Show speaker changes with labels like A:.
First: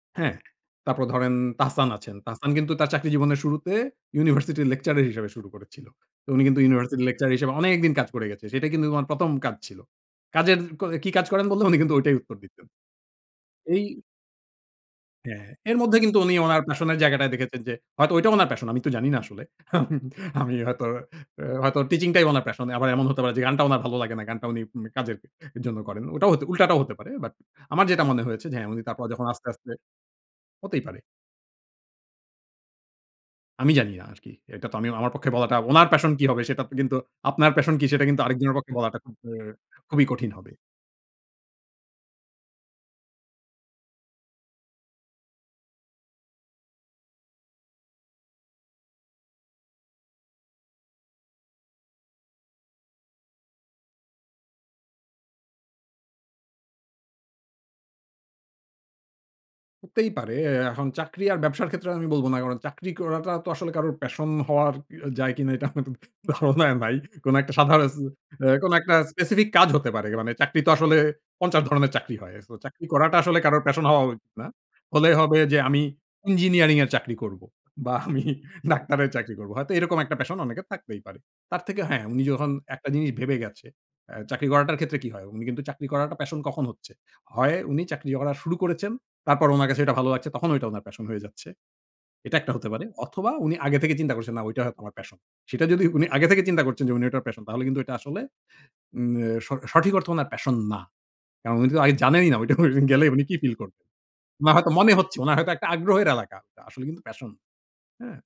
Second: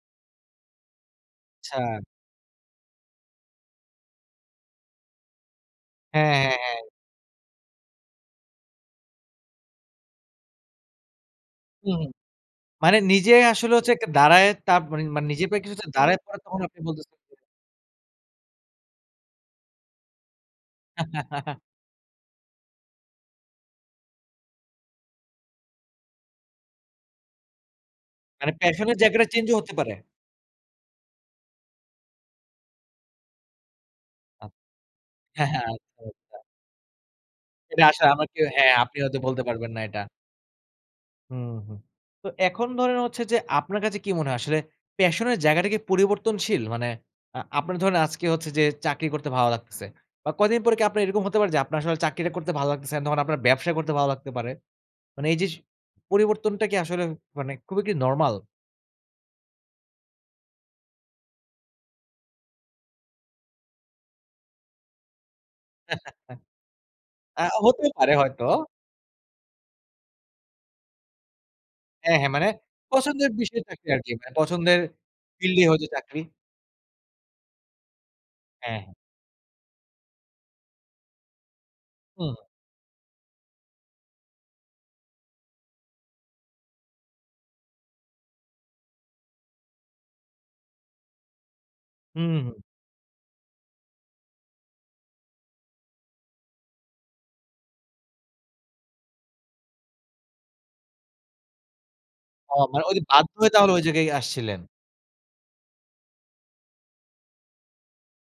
A: হ্যাঁ। তারপর ধরেন তাহসান
B: আচ্ছা।
A: আছেন, তাহসান কিন্তু তার চাকরি জীবনের শুরুতে university lecturer হিসেবে শুরু করেছিল। তো
B: হ্যাঁ,
A: উনি
B: হ্যাঁ,
A: কিন্তু
B: হ্যাঁ।
A: university এর lecturer হিসেবে অনেকদিন কাজ করে গেছে। সেটা কিন্তু উনার ১ম কাজ ছিল, কাজের ক কি কাজ করেন বললে উনি কিন্তু
B: হুম,
A: ওইটাই উত্তর দিতেন।
B: মানে নিজেই আসলে
A: এই
B: হচ্ছে একটা দাঁড়ায়ে তার পর মা মানে
A: হ্যাঁ,
B: নিজের পায়ে
A: এর
B: কিছুটা
A: মধ্যে
B: দাঁড়ায়
A: কিন্তু উনি
B: তখন
A: উনার
B: আপনি
A: প্যাশনের
B: বলতেছেন যে
A: জায়গাটায় দেখেছেন যে হয়তো ওইটা উনার প্যাশন আমি তো জানি না আসলে। আমি হয়তো হয়তো teaching টাই ওনার প্যাশন। আবার এমন হতে পারে যে গানটা উনার ভালো লাগে না গানটা উনি ম কাজের জন্য করেন। ওটাও হতে উল্টাটাও হতে পারে। But আমার যেটা মনে হয়েছে
B: মানে
A: যে, হ্যাঁ, উনি
B: প্যাশনের
A: তারপর যখন
B: জায়গাটা
A: আস্তে,
B: change ও
A: আস্তে
B: হতে পারে?
A: হতেই পারে। আমি জানি না আরকি। এটা তো আমি আ আমার পক্ষে
B: হ্যাঁ,
A: বলাটা
B: হ্যাঁ।
A: উনার
B: আচ্ছা,
A: প্যাশন কি
B: আচ্ছা।
A: হবে সেটা ত কিন্তু আপনার প্যাশন
B: এটা
A: কি
B: আশা
A: সেটা কিন্তু
B: আমাকে
A: আরেকজনের পক্ষে
B: হ্যাঁ
A: বলাটা
B: আপনি
A: খুব
B: হয়তো
A: এ
B: বলতে পারবেন না এটা।
A: খুবই কঠিন হবে।
B: হুম, হুম। তো এখন ধরেন হচ্ছে যে আপনার কাছে কি মনে হয় আসলে প্যাশনের জায়গাটা কি পরিবর্তনশীল? মানে আ আপনার ধরেন আজকে হচ্ছে যে চাকরি করতে ভালো লাগতেছে। বা কয়দিন পরে কি আপনার এরকম হতে পারে যে আপনার আসলে চাকরিটা করতে ভালো লাগতেছে না তখন আপনার ব্যবসা করতে ভালো লাগতে পারে? মানে এই যে স পরিবর্তনটা কি আসলে মানে খুবই কী নরমাল?
A: হতেই পারে, এ এখন চাকরি আর ব্যবসার ক্ষেত্রে আমি বলব না কারণ চাকরি করাটা তো আসলে কারোর প্যাশন হওয়ার এ যায় কিনা এটা আমার তো ধারণা নাই। কোন
B: আ
A: একটা সাধারণ,
B: হতেই পারে হয়তো।
A: এ কোন একটা specific কাজ হতে পারে মানে চাকরি তো আসলে ৫০ ধরনের চাকরি
B: হ্যাঁ, হ্যাঁ।
A: হয়।
B: মানে
A: So চাকরি করাটা
B: পছন্দের
A: আসলে
B: বিষয়ে
A: কারোর প্যাশন
B: চাকরি
A: হওয়া
B: আরকি। মা
A: উচিত না।
B: পছন্দের
A: হলে হবে যে
B: ফিল্ডে
A: আমি
B: হয়তো চাকরি।
A: ইঞ্জিনিয়ারিং এর চাকরি করবো বা আমি
B: হ্যাঁ।
A: ডাক্তারের চাকরি করব, হয়তো এরকম একটা প্যাশন অনেকের থাকতেই পারে। তার থেকে হ্যাঁ উনি
B: হুম।
A: যখন একটা জিনিস ভেবে গেছে আ চাকরি করাটার ক্ষেত্রে কি হয়? উনি কিন্তু চাকরি করাটা প্যাশন কখন হচ্ছে? হয় উনি চাকরি করা শুরু করেছেন, তারপর ওনার কাছে এটা ভালো লাগছে তখন ওইটা উনার প্যাশন হয়ে যাচ্ছে।
B: হু,
A: এটা
B: হু,
A: একটা
B: হুম।
A: হতে পারে অথবা উনি আগে থেকে চিন্তা করছেন, না ওইটা হ আমার প্যাশন। সেটা যদি উনি আগে থেকে চিন্তা করছেন যে উনি ওটার প্যাশন তাহলে কিন্তু এটা আসলে উম এ স সঠিক অর্থে উনার প্যাশন না। কারণ উনি তো আগে জানেনই না ওইটা
B: ও মানে, ওই যে
A: গেলেই উনি
B: বাধ্য
A: কি
B: হয়ে
A: ফিল
B: তাহলে ওই
A: করবেন।
B: জায়গায়
A: উনার
B: আসছিলেন?
A: হয়তো মনে হচ্ছে উনার হয়তো একটা আগ্রহের এলাকা, তা আসলে কিন্তু প্যাশন। হ্যাঁ?